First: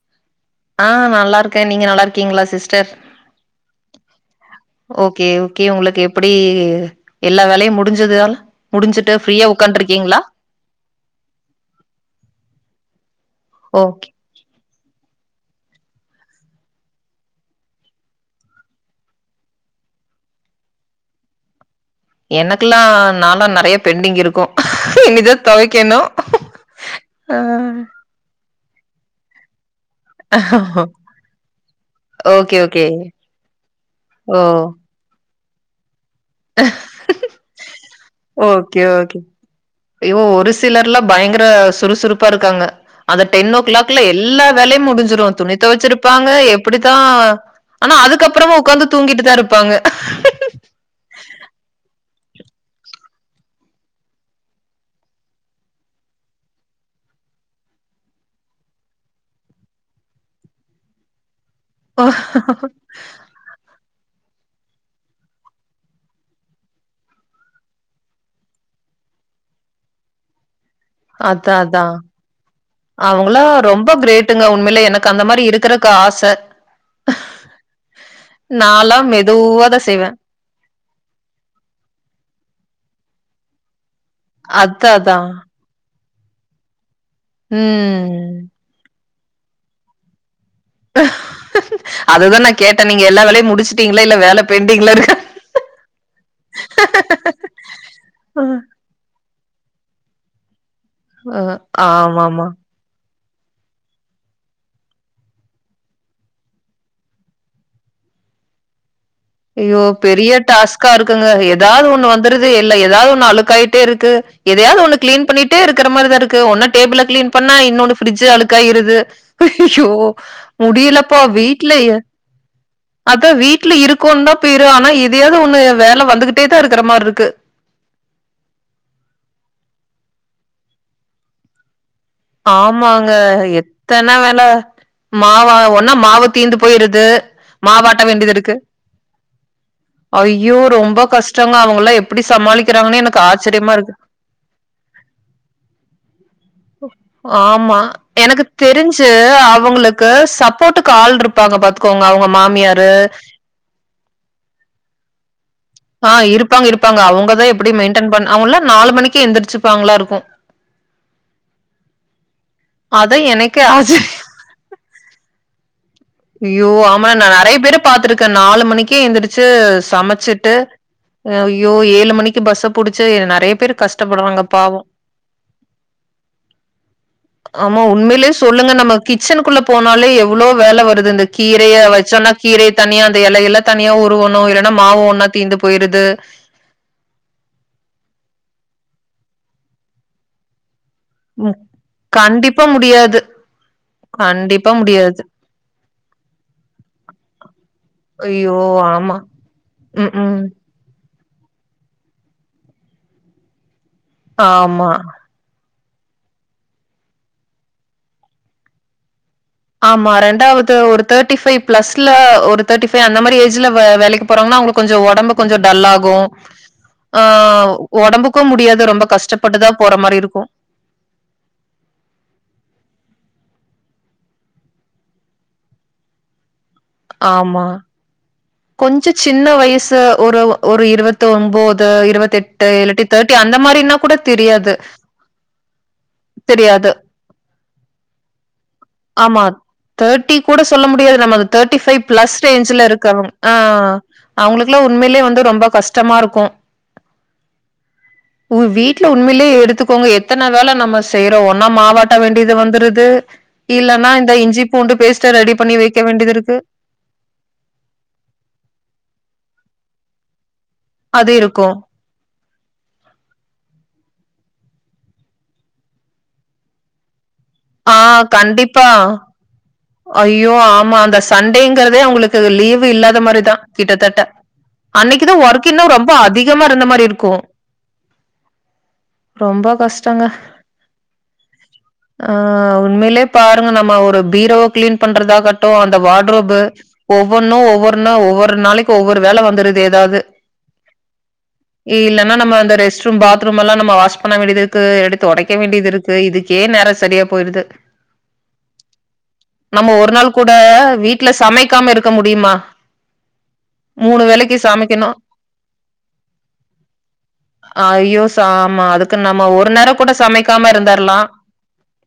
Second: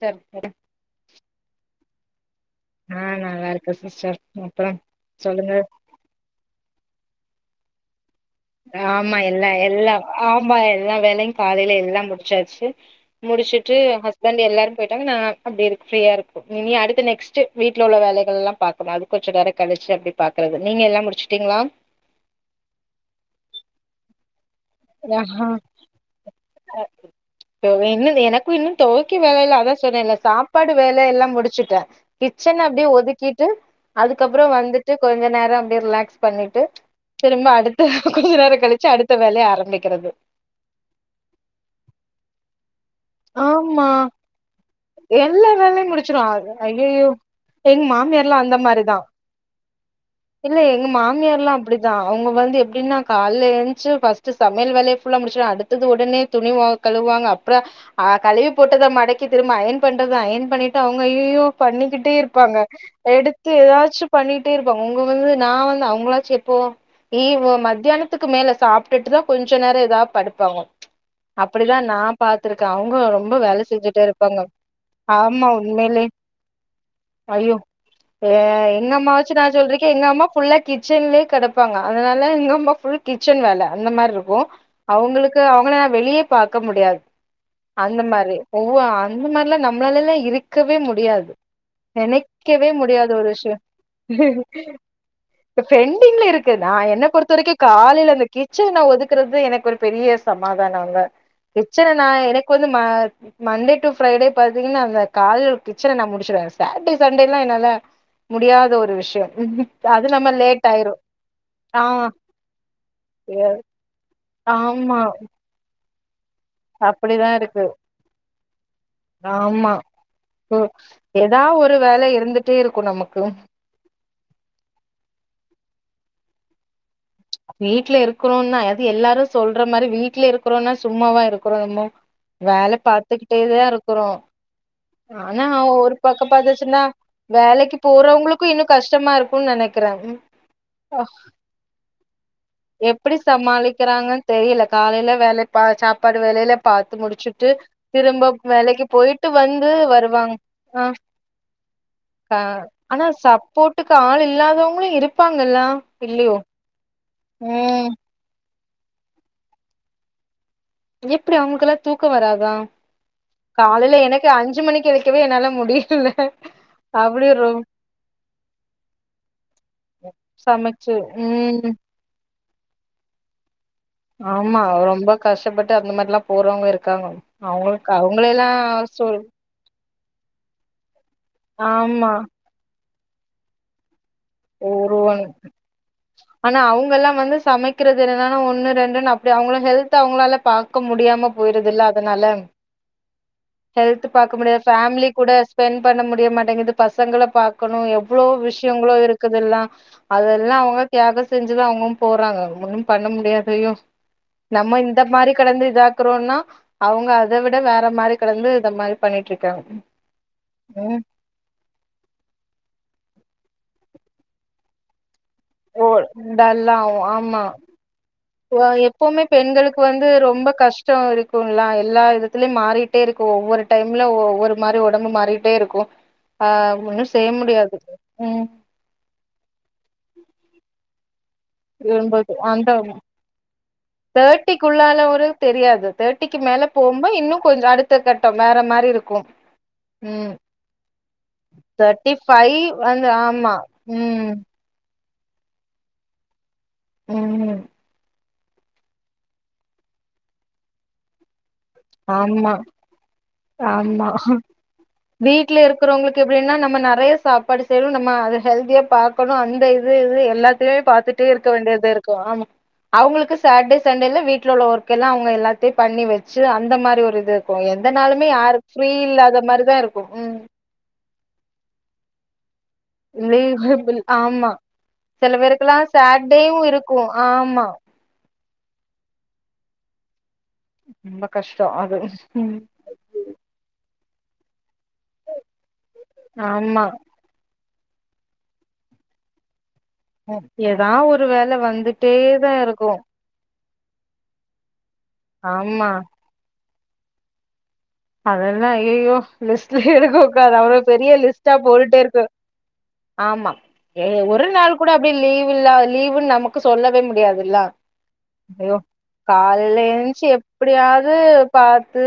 Sir சரி ஆ நல்லார்க்கே நீங்க நல்லா இருக்கீங்களா சிஸ் ஆ நல்லா இருக்கே சிஸ்டர் அப்பறோ ஓகே சொல்லுங்க ஓகே உங்களுக்கு எப்டி எல்லா வேலையு முடிஞ்சதா ஆமா எல்லா எல்லா ஆமா எல்லா வேலையு காலையில எல்லாம் முடிச்சாச்சு முடிச்சிட்டு ஓகே ஹஸ் பண்டு எல்லாரும் போயிட்டாங்க நா அப்டி இருக்கு ஃப்ரீயா இருக்கும் நீ அடுத்த நெக்ஸ்ட் வீட்டுல உள்ள வேலைகள்லா பாக் ஆமா அது கொஞ்ச நேர கழிச்சி அப்டி பாக்குறது நீங்க எல்லாம் முடிச்சுட்டீங்களா எனக்குல்லாம் நாளாம் நெறைய பெண்டிங் இருக்கும் இனிதா ஆஹா தொவைக்கணும் ஆ ஓ இன்னும் தொவைக்க வேல இல்ல அதா சொன்னேல்ல சாப்பாடு வேல எல்லா முடிச்சுட்டே ஓகே கிச்சன்ன ஓகே அப்டியே ஒதுக்கிட்டு ஓ அதுக்கப்பறோ வந்து ந்து கொஞ்ச நேரோ அப்டியே ரிலாக்ஸ் பண்ணிட்டு திரும்ப அடுத்த கொஞ்ச நேரோ ஓகே கழிச்சு அடுத்த ஓகே வேலைய ஆரம்பி மிக்கறது ஐயோ ஒரு சிலர்லா பயங்கர சுறுசுறுப்பா இருக்காங்க அந்த டென் ஓ ஆமா கிளாக்ல எல்லா வேலையும் முடிஞ்சிரும் எல்லா துணி வேலையு முடிச்சிருவோ தொவச்சிருப்பாங்க எப்டித்தா ஐயையோ எங்க ஆனா மாமியார்லா அந்த அதுக்கப்றமும் உட்காந்து மாரிதா தூங்கிட்டு தா இருப்பாங்க இல்ல எங்க மாமியார்ல்லா அப்டிதா அவங்க வந்து எப்டின்னா கால எழுச்சு ஃபர்ஸ்ட் சமையல் வேலைய ஃபுல்லா முடிச்சு அடு தது உடனே துணி வா கழுவாங்க அப்றோ ஆ கழுவி போட்டதா மடக்கி திரும்ப அயன் பண்றத அயன் பண்ணிட்டு அவங்க ஐயயோ பண்ணிக்கிட்டே இருப்பாங்க எடுத் து ஏதாச்சும் பண்ணிட்டே இருப்பாங்க உங்க வந்து நா வந்து அவங்களாச்சும் எப்போ இ ஒ மத்தியானத்துக்கு மேல சாப்பிட்டுட்டுதா கொஞ்ச நேரோ ஏதாவது படுப்பாங்க அதா அப்படில்லா அதா நா பாத்துருக் அவங்க ரொம்ப அவங்களாம் வேல ரொம்ப செஞ்சுட்டே இருப்பாங்க கிரேட்டுங்க உண்மையிலே எனக்கு அந்த மாரி ஆமா இருக்கறக்கு உண்மைலே ஆச. அயோ ஆ எங்க நான்லாம் அம்மாவாச்சு நான் மெதுவா தான் சொல்றக்கேன் எங்க செய்வேன். அம்மா ஃபுல்லா கிச்சன்லயே கிடப்பாங்க அதனால இங்க ஃபுல் கிச்சன் வேலை அந்த மாறி இருக் கும் அதான் அதான். அவங்களுக்கு அவங்கள வெளிய பாக்க முடியாது ம் அந்த மாறி ஒவ் அந்த மாறில்லாம் நம்மளாலல்லாம் இருக்க கவே முடியாது அதுதான் நான் நெனைக்கவே கேட்டேன். நீங்க முடியாத எல்லா ஒரு வேலையும் விஷயம் முடிச்சுட்டீங்களா? இல்ல வேல பெண்டிங்ல இருக்கா? பெண்டிங்ல இருக்குது நா என்ன பொறுத்த வரைக்கும் காலைல அந்த அ, கிச்சன் நா ஒதுக்குறது எனக்கு ஒரு பெரிய சமாதானல்ல அ, கிச்சன நா ஆமாமா. எனக்கு வந்து மண்டே டு ஃரைடே பாத்தீங்கன்னா அந்த காலைல கிச்சன நான முடிச்சிருவேன் சாட்டர்டே சண்டே எல்லாம் என்னால முடியாத ஒரு விஷயம் ஐயோ பெரிய டாஸ்கா இருக்குங்க ஆ ஏதாவது ஒண்ணு வந்துருது இல்ல ஏதாவது ஒண்ணு எ அழுக்காயிட்டே இருக்கு எதயாவது ஒன்னு ஆமா கிளீன் பண்ணிட்டே இருக்க மாறிதா ஒன்னு டேபிள அப்டிதா கிளீன் பண்ணா இருக்கு இன்னொன்னு பிரிட்ஜ் அழுக்காயிருது ஆமா ஹையோ ம் முடியலப்போ ஏதா ஒரு வீட்லய வேல இருந்துட்டே இருக்கு நமக்கு அத வீட் வீட்ல இருக்கோம்னு தான் பேரு ஆனா எதையாவது ஒண்ணு வேலை வந்துகிட்டே தா இருக்கற‌மாறி இருக்கு வீடல இருக்கிறோம்னா எல்லாரும் சொல்ற மாறி வீடல இருக்கறோனா சும்மாவா இருக்கிறோம் நம்ம வேலை ஆமாங்க. பாத்துக்கிட்டேதா எத்தன இருக்கறோம் வேல. ஆனா மாவா ஒன்னா ஒரு மாவு பக்கம் தீந்து பாத்துச்சுன்னா போயிருது. வேலைக்கு போறவங்களுக்கும் இன்னு‌ கஷ்டமா இருக்கும்னு நினைக்கு அய்யோ ரொம்ப கஷ்டங்க அவஙகல்லா எப்டி சமாளிக்கிறாங்கன்னு எனக்கு ஆச்சரியமா இருக்கு தெரில காலைல வேலை சாப்பாடு வேலைல பாத்து முடிச்சுட்டு ஆமா. திரும்ப எனக்கு வேலைக்கு தெரிஞ்சு போயிட்டு வந்து வருவாங்க அ ங்க பாத்துக்கோங்க அவங்க மாமியாரு. ஆனா சப்போட்டுக்கு ஆள் இல்லாதவங்களும் இருப்பாங்கல்லா இல்லையோ ப்பங்க இருப்பங்க அவங்கதான எப்டி ம் மெயின்டென் பண்ண அவங்கல்லா நாலுணிக்கு எந்திரச்சிப்பாங்களா இருக்கும் எப்படி அவங்களுக்கெல்லா தூக்கம் வராதா அதான் எனக்கே காலையில ஆச்சரியம். எனக்கு அஞ்சு மணிக்கு வச்ச எந்திரிக்கவே என்னால முடியல அய்யோ ஆமா நா அப்டி ரொ நெறைய பேரு பாத்துருக்கேன் நாலு மணிக்கே எழுந்திரிச்சு சமைச்சிட்டு சமைச்சு ம் ஐ்யோ ஏழு மணிக்கு பஸ்ஸ புடிச்சு நிறைய பேர் கஷ்டம் ஆமா ரொம்ப கஷ்டப்பட்டு அந்த மாதிரில்லாம் போறவங்க இருக்காங்க ஆமா அவங்களுக்கு உண்மையிலே சொல்லுங்க அவங்களெல்லாம் நம்ம சொல் கிச்சனுக்குள்ள போனாலே எவ்ளோ வேலை வருது இந்த கீரைய ஆமா வச்சோம்ன்னா கீரை தனிய அந்த இலையல்ல தனியா உருவனும் இல்லைன்னா மாவு ஒருவன் ஒன்னா தீந்து போயிருது ஆனா அவங்க எல்லாம் வந்து சமைக்கிறது என்னன்னா ஒண்ணு ரெண்டு அப்படி அவங்க ஹெல்த் அவங்களால பாக்க முடியாம போயிருதுல்ல கண்டிப்பா முடியாது ஹெல்த்து பாக்க முடியா கண்டிப்பா ஃபேமிலி முடியாது. கூட ஸ்பெண்ட் பண்ண முடிய மாட்டேங்கது பசங்கள பாக்கணும் ஐயோ ஆமா இருக்குதெல்லாம் ம், ம். அதெல்லாம் அவங்க தியாக செஞ்சுதா அவங்க போறாங்க ஒன்னும் பண்ண முடியாது நம்ம ஆமா. இந்த மாதிரி கடந்து இதாக்குறோம்னா அவங்க அதை விட வேற மாதிரி கடந்து இந்த மாதிரி பண்ணிட்டுருக்காங்க ஆமா ரெண்டாவது ஒருத்தர் தேட்டிஃபைவ் பிளஸ்ல ஒரு தேட்டிஃபைவ் அந்த‌மாதிரி ஏஜ்ல வேலைக்கு போறாங்கனா அவங்களுக்கு கொஞ்ச உடம்புல கொஞ்சம் டல்லாகும் டல்லாவு ஆ ஆமா உடம்பு க்க வ முடியாது ரொம்ப கஷ்டப்பட்டுதான் போற மாதிரி இருக்கும் க்டம் இருக்கும்ல்லா எல்லா விதத்துலயும் மாறிட்டே இருக்கும் ஒவ்வொரு டைம்ல ஒவ்வொரு மாதிரி உடம்பு மாறிட்டே இருக்கும் ஆ ஒன்னு செய்ய முடியாது ம் கொஞ்சொ சின்ன வயசு ஒரு ஒரு இருவத் ஒன் ஒம்போது விரும்பது இருவத்தெட்டு அந்த இல்லாட்டி தேர்ட்டி அந்த மாரினா கூட தெரியாது தேர்ட்டிக்கி மேல தெரியாது. போகும்போ இன்னு கொஞ்சொ அடுத்த கட்டம் வேற மாரி இருக்கு ம் தேர்ட்டி கூட சொல்ல முடியாது நம்ம அத தேர்ட்டி ஃபை பிளஸ் ஃபைவ் ரேஞ்ச்ல வந்து இருக்கவங் ஆ ஆமா ம் அவுங்களுக்குலா உண்மைலே வந்து ரொம்ப கஷ்டமா இருக்கு ம் ம் உங்க வீட்ல உண்மைலே எடுத்துக்கோங்க எத்தன வேல நம்ம செய்றோ ஒன்னா மாவாட்ட வேண்டிது ஆமா வந்துருது ஆமா இல்லன்னா இந்த இஞ்சி பூண்டு பேஸ்ட்ட ரெடி வீட்ல பண்ணி வெக்க இருக்கிறவங்களுக்கு வேண்டிது எப்டின்னா இருக்கு நம்ம [unintelligible] நம்ம அது ஹெல்தியா பாக்கணு அந்த இது இது எல்லாத்தைய்மே பாத்துட்டே இருக்க வேண்டிது இருக்கு கு ஆமா அவுங்களுக்கு சாட்டே சண்டேல்ல வீட்ல உள்ள ஒர்க் எல்லா அவுங்க எல்லாத்தையு பண்ணி வச் ட்டு அந்த மாரி ஒரு இது இருக்கு எந்த ஆ நாளுமே யாருக்கு ஃப்ரீ இல்லாத மாரிதா இருக்கு ஓ ஆமா அந்த சண்டேங்கிறதே அவுங்களுக்கு லீவு இல்லாத மாரிதா லீவபிள் கிட்டத்தட்ட ஆமா அன்னக்கி தா சில ஒர்க் பேருக்குல்லா இன்னொ ரொம்ப சாட்டர்டேயு அதிகமா இருந்த மாரி இருக்கு ஆமா ரொம்ப கஷ்டங்க ரொம்ப கஷ்டொ அது ஆ ம் உண்மைலே பாருங்க நம்ம ஒரு பீரோவ கிளீன் பண்றதாகட்டு அந்த வார்ட்ரோப்பு ஆமா ஒவ்வொன்னு ஒவ்வொருனு ஒவ்வொரு நாளக்கி ஒவ்வொரு வேல வந்துரு ஏதாது எதா ஒரு வேல இல்லன்னா வந்துட்டேதா நம்ம அந்த இருக்கு ரெஸ்ட் ரூம் பாத் ரூம்லா நம்ம வாஷ் பண்ண வேண்டிது இருக்கு எடுத்து தொடைக்க வேண்டிது ஆமா இருக்கு இதுக்கே நேரொ சரியா போயிருது அதெத ஐய்யயோ லிஸ்ட்லே நம்ம ஒரு நாள் கூட [unintelligible] அவ்லோ பெரிய வீட்ல லிஸ்ட்டா சமைக்காம போட்டுட்டே இருக்க இருக்கு முடியுமா ஆமா ஏ மூணு ஒரு வேளைக்கு நாள் கூட சமைக்கணு அப்டியே லீவ் இல்ல லீவுன்னு நமக்கு சொல்லவே முடியாதுல்ல ஐயோ ச அய்யோ ஆமா அதுக்கு நம்ம ஒரு காலேல நேரோ கூட எந்ச்சு சமைக்காம எப்டியாது இருந்தர்லா பாத்து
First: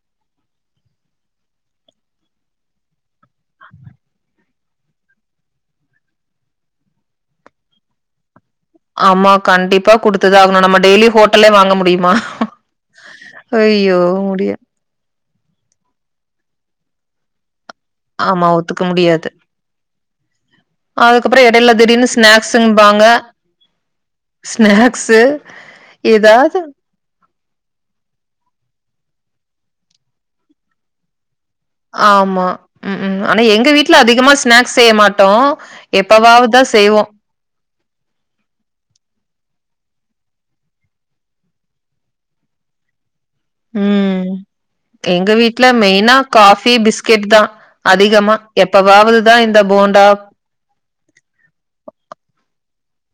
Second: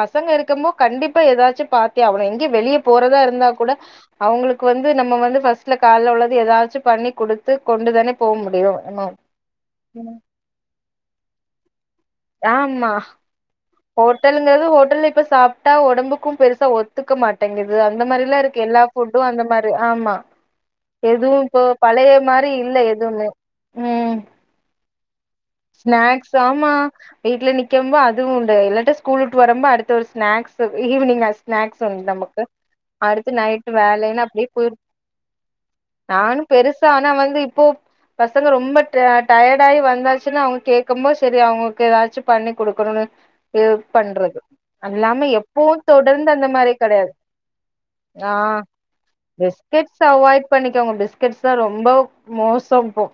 பசங்க இருக்கம்போ கண்டிப்பா எதாச்சு பாத்தே அவனு எங்கெ வெளிய போறதா இரு இருந்தா கூட அவுங்களுக் க்கு வந்து நம்ம வந்து ஃபஸ்ட்ல கால்ல உள்ளது எதாச்சு பண்ணி குடுத்து கொண்டு தானே போ முடியு ஆமா கண்டிப்பா குடுத்துதா ஆகணு நம்ம டெய்லி ஹோட்டல்லே வாங்க முடியுமா ஆமா ஐயோ முடிய ஹோட்டல்ங்கிறது ஹோட்டல்ல இப்ப சாப்ட்டா ஒடம்புக்கு பெருசா ஒத் ஒத்துக்க மாட்டேங்கிது அந்த மாரிலா ஆமா இருக்கு ஒத்துக்க எல்லா ஃபுட்டு முடியாது அந்த மாரி ஆமா எதுவு அதுக்கப்புறோ இப்போ எடையில திடீர்னு பழைய மாரி இல்ல எதுவுமே ம் ஸ்நாக்ஸ்ஸு ஸ்நாக்ஸ்தாமா வீட்ல நிக்கம்போ அதுவு உண்டு இல்லாட்ட ஸ்கூலுட்டு வரம்போ அடுத்த ஒரு ஸ்நாக்ஸ் ஈவ்னிங் ஸ்நாக்ஸ் உண்டு நமக்கு ஆமா. ம், ம். அடுத்து ஆனா எங்க நைட்டு் வீட்ல வேலைன்னு அதிகமா அப்டியே போயி ஸ்நாக்ஸ் செய்ய மாட்டோம். நானு எப்பவாவது தான் பெருசா செய்வோம். ஆனா வந்து இப்போ பசங்க ரொம்ப டயடா ஆயி வந்தா ச்சுனா அவுங்க கேக்கம்போது செரி அவுங்களுக்கு எதாச்சு பண்ணி குடுக்கணுனு இது ம். பண்றது அல்லாம எங்க வீட்ல எப்பவு மெயினா தொடர்ந்து அந்த மாரி காஃபி, கெடையாது பிஸ்கெட் தான் ஆ அதிகமா. எப்பவாவது தான் இந்த பிஸ்கெட்ஸ் போண்டா அவாய்ட் பண்ணிக்கோங்க பிஸ்கெட்ஸ் தா ரொம்ப மோசொ இப்போ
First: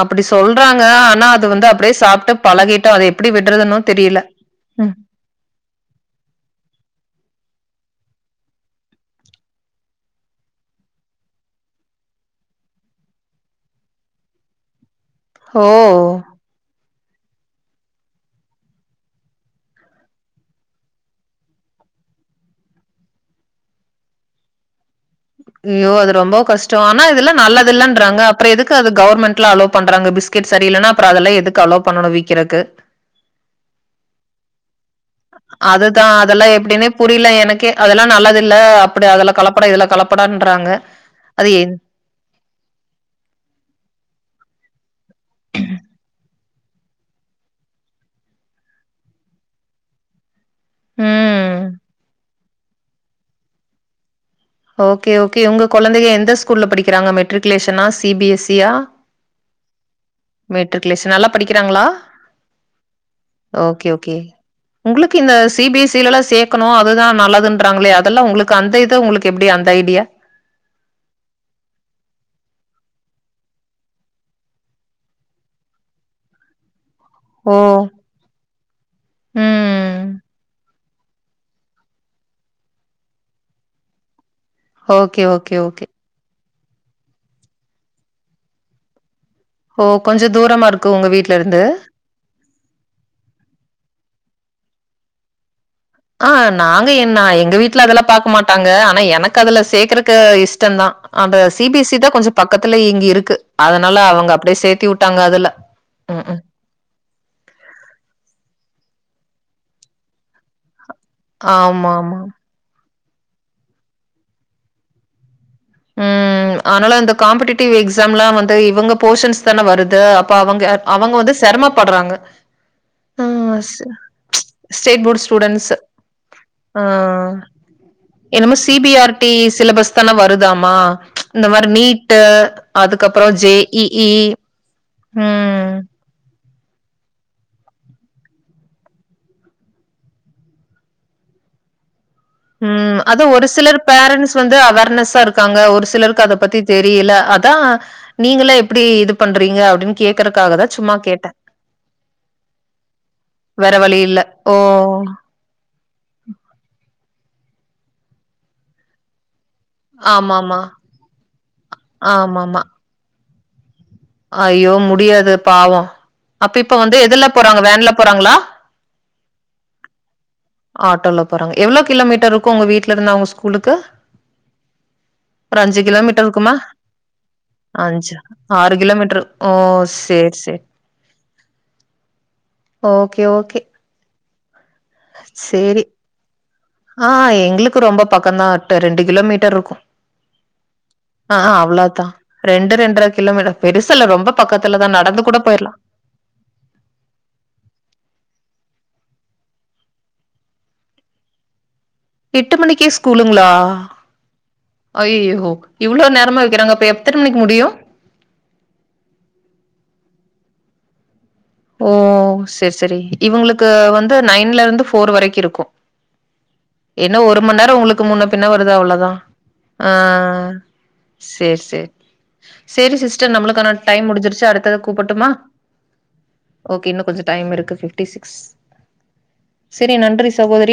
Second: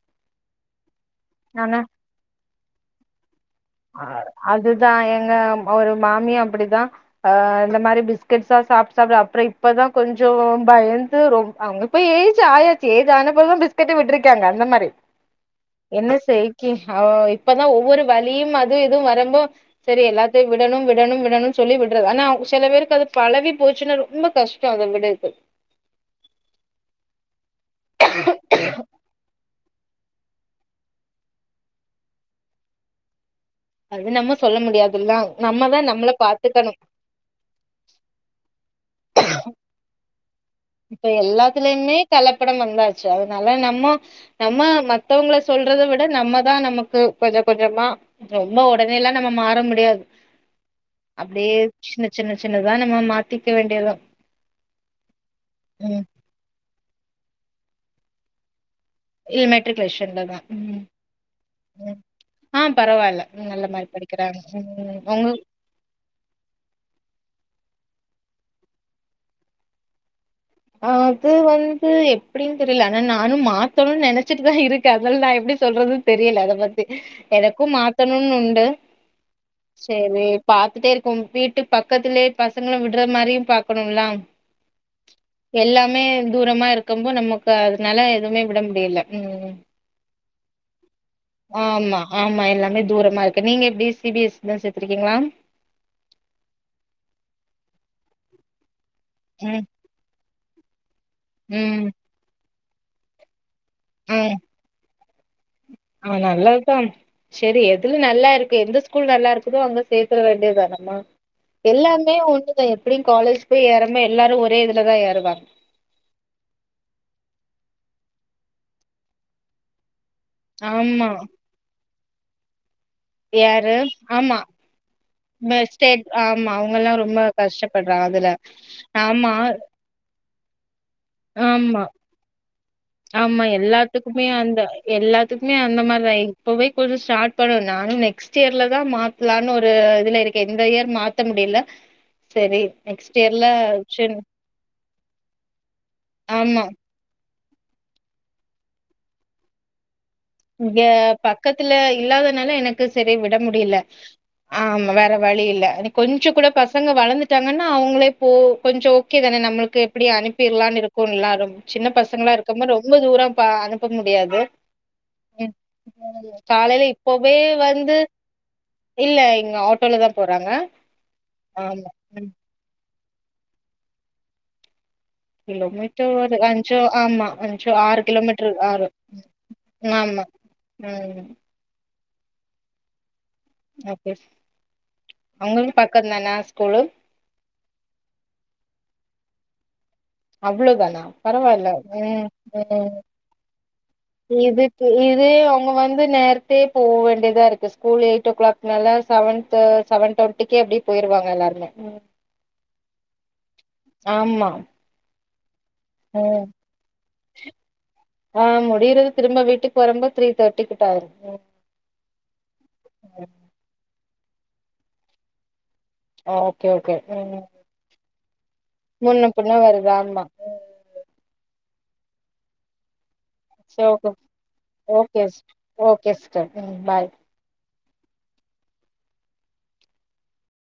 அப்டி சொல்றாங்க ஆனா அது வந்து ஆனா அப்டியே சாப்ட்டு பழகிட்டோ அத எப்டி விட்றதுன்னு அதுதா எங்க ஒரு மாமி அப்டிதா அ இந்த மாரி பிஸ்கெட்ஸ்ஆ சாப்ட்டு சாப்ட்டு அப்பறொ இப்பதா கொஞ்சொ பயந்து ரொம் அங்க இப்ப எஜ் அயாச்சு ஏஜீ ஆனப்பதா பிஸ்கெட்டு விட்டுருக்காங்க அந்த மாரி ஓ! என்ன செய்க்கி அவ் இப்பதா ஒவ்வொரு வழியும் அதுவு இதுவு வரம்ப செரி எல்லாத்தையு விடணும் விடணும் விடணுன்னு சொல்லி விட்றது ஆனா அவ் சில பேருக்கு அது பழவி போச்சுன்னா ரொம்ப கஷ் ச்சு அதவிட இர்க்கு அய்யோ அது ரொம்ப கஷ்டொ ஆனா அதுல்ல நல்லதுலன்றாங்க அப்ற எதுக்கு அது கவுவர்மெண்ட்ல அலோ பண்றாங்க பிஸ் கெட் சரியில்லன அப்ற அதல எதுக்கு அலோ பண்ணணு வீக்கிறக்கு அது நம்ம சொல்ல முடியாதுல்லா நம்மதா நம்மள பாத்துக்கணு புரிய்ல எனக்கே அதல்லா நல்லதுல்ல அப்டி அதுல கலப்பட இதுல கலப்படான்றாங்க இப்ப எல்லாத்லயுமே கலப்படம் வந்தாச்சு அதுனால நம்மோ நம்ம மத்தவங்கள சொல்றத விட நம்ம தா நம்மக்கு கொஞ்ச கொஞ்சம்மா ரொம்ப ஒடனேல்லா நம்ம மாற முடியாது அப்டே ம். சின்ன சின்ன சின்னதா நம்ம மாத்திக்க வேண்டியதா ஓக்கே ஓக்கே ஒங்க ம் கொழந்தைக எந்த ஸ்கூல்ல படிக்குறாங்க மெட்ரிகுலேஷனா சி பி எஸ் சியா இல்ல மெட்ரிகுலேஷன்லதா ம் மெட்ரிகுலேஷன் நல்லா படிக்கிறாங்களா ம் ஆ பரவால்ல நல்ல மாரி ஓக்கே ஓக்கே படிக்கிறாங்க ம் உங்ளுக்கு இந்த உங்க சி பி எஸ் சி ல்லா சேக் க்கணு அதுதா நல்லதுன்றாங்களே அதெல்லா ஒங்களுக்கு அந்த இது ஒங்களுக்கு எப்டி அந்த ஐடியா அது வந்து எப்டின் தெரியல ஆனா நானும் மாத்தணும்னு நினைச்சிட்டு தான் இருக்கேன் அதால்லா நா எப்டி சொல்றது தெரியல அத பத்தி ஓ! எனக்கும் மாத்தணுன் உண்டு ம். சேரி பாத்துட்டேருக்கோ வீட்டு பக்கத்துலே பக்கத்துலே பசங்கள விட்டுற மாறியு பாக்கணும்லா ஓக்கே ஒக் எல்லாமே தூரம்மா இருக்கம்போ நம்மக்கு அதுனால எதுவுமே விட முடியல்ல ஓ கொஞ்ச தூரமா இருக்கு உங்க வீடு ஆம்மா ஆம்மா எல்லாமே தூரமாருக்கு நீங்க எப்டி சி பி எஸ் சி தா சேத்துருக்கீங்ளா ஆ நாங்க என்னா எங்க வீட்டுல அதல்லா பாகக்க மாட்டாங்க ஆனா எனக்கு அதுல ம் சேக்கறக்கு இஷ்டந்தா அந்த சி பி ம் எஸ் சி தா கொஞ்சொ பக்கத்துல இங்க இருக்கு அதனால அவங்க அப்டே சேத்தி வுட்டாங்க அதுல ம்ஹ்ம். ஆனல்ல ப்பம் சேரி எதுல நல்லாருக்கு எந்த ஸ்கூல் நல்லாருக்குதோ அங்க சேர்க்கர வேண்டியதனம்மா எல்லாமே ஆமாமா. ஒண்ணுதா எப்பிடியும் காலேஜ் போய் ஏறம்ம எல்லாரு ஒரே இதுலதா ஏறுவாங்க ம் ஆனால அந்த காம்படிட்டிவ் எக்ஸாலா வந்து இவுங்க போர்ஷன்ஸ்தன வருது ப்ப அவங்க ஆமா அவங்க வந்து சிரமப்படுறாங்க ஆ யாரு ஸ் ஆம்மா ஸ்டேட் போர்ட் ஸ்டூடண்ட்ஸ். மேட் ஆம்மா ஆ. அவுங்கல்லா ரொம்ப கஷ்டப்பட்றாங் அதுல ஆம்மா த்தன வருதாம்மா இந்தமார் நீட்டு அதுக்கப்புறம் ஆம்மா ஜேஇஇ. எல்லாத்துக்மே அந்த எல்லாத்துக்மே ம். அந்த மார்தா புவேக் ஒரு ஸ்டார்ட் பண்ணே நானு நெக்ஸ்ட் யேர்ல தா மாத்துலான்னு ஒரு இதுல இருக்கே இந்த யேர் மாத்த முடிய்ல [unintelligible] ம் அது ஒரு சிலர் பேரண்ஸ் வந்து அவர்னஸ்ஸா இருக்காங்க ஒரு சிலருக்கு அத பத்தி ஆமா தெர் தெரியில அதா நீங்கள எப்புடி இது பண்றீங்க அப்டின் கேக்கறக்கா ங்க பக்கத்துல இல்லாதனால எனக்கு சரி விட வேற முடியல வழி இல்ல ஓ ஆம்மா வேற வழி இல்ல கொஞ்சொ கூட பசங்க வளந்துட்டாங்கன்னா அவுங்களே போ கொஞ்சொ ஓக்கே தானே நம்மளுக் கேப்பிடி ஆமாமா அனுப்பிர்லான்னு இருக்கோன்லா அது சின்ன பசங்கள ஆமாமா இருக்கப்போ ரொம்ப தூரப்ப அனுப் ஐயோ முடியாது பாவோ ம். அப்ப இப்ப காலையில வந்து எதுல இப்பவே போறாங்க வேன்ல வந்து போறாங்களா இல்ல இங்க ஆட்டோல தா போறாங்க ஆமா கிலோ ம். மீட்டர் இருக்கு உங்க வீட்ல இருந்து அவங்க ஸ்கூலுக்கு ஒரு அஞ்சு கிலோமீட்டர் ஒரு இருக்குமா அஞ்சோ ஆமா அஞ்சோ ஆறு கிலோமீட்டர் ஆறு மீட்டரு ஓ சேர் சேர் ம். ஓகே ஓகே ஓகே அவங்களுக்கு பக்கந்தானா ஸ்கூலு ஆஹா எங்களுக்கு ரொம்ப பக்கந்தா டு ரெண்டு கிலோ மீட்டர்ருக்கு அவ்ளோதானா? ஆஅ பரவால்ல. அவ்ளதா ம். ரெண்டு ம். ரெண்ர கிலோமீட்டர் பெருசல்ல ரொம் ரொம்ப பக்கத்துல தா நடந்து கூட போயிறலா இந்த நேரத்தே போ வேண்டிதா இருக்கு ஸ்கூல் எயிட் ஓ கிளாக் நால சவன் தோ சவன் டொன்டிக்கே அப்டி பெயிருவாங்க எல்லாருமே ம் எட்டு மணிக்கே ஸ்கூலுங்களா ஆமா ஐயையோ இவ்ளோ நேரமா ம் வெக்கறாங்க அப்ப எத்தன மணிக்கு முடியு ஆ முடிறது திரும்ப வீட்டுக் வரும்போ த்ரீ தேர்ட்டிக்கிட்ட ஆயிரு ம் ஓ செர் செரி ம் இவங்களுக்கு வந்து நைன்ல இருந்து போர் வரைக்கு இருக்கு ஓகே ஓகே என்ன ஒரு ம் மண் நேரோ உங்களுக்கு முன்ன பின்ன வருது அவ்ளதா முன்ன பின்ன ஆ வருது ஆமா ம் சேர் சேர் சேரி சிஸ்டர் நம்மளுக்கான சரி டைம் ஓகே முடிஞ்சிருச்சு அடுத்தது ஓகே கூப்பட்டுமா ஓகே சிஸ்டர் ம் ஓகே இன்னு பாய் கொஞ்சோ டைம் இருக்கு பிப்டி சிக்ஸ் செரி நன்றி சகோதரி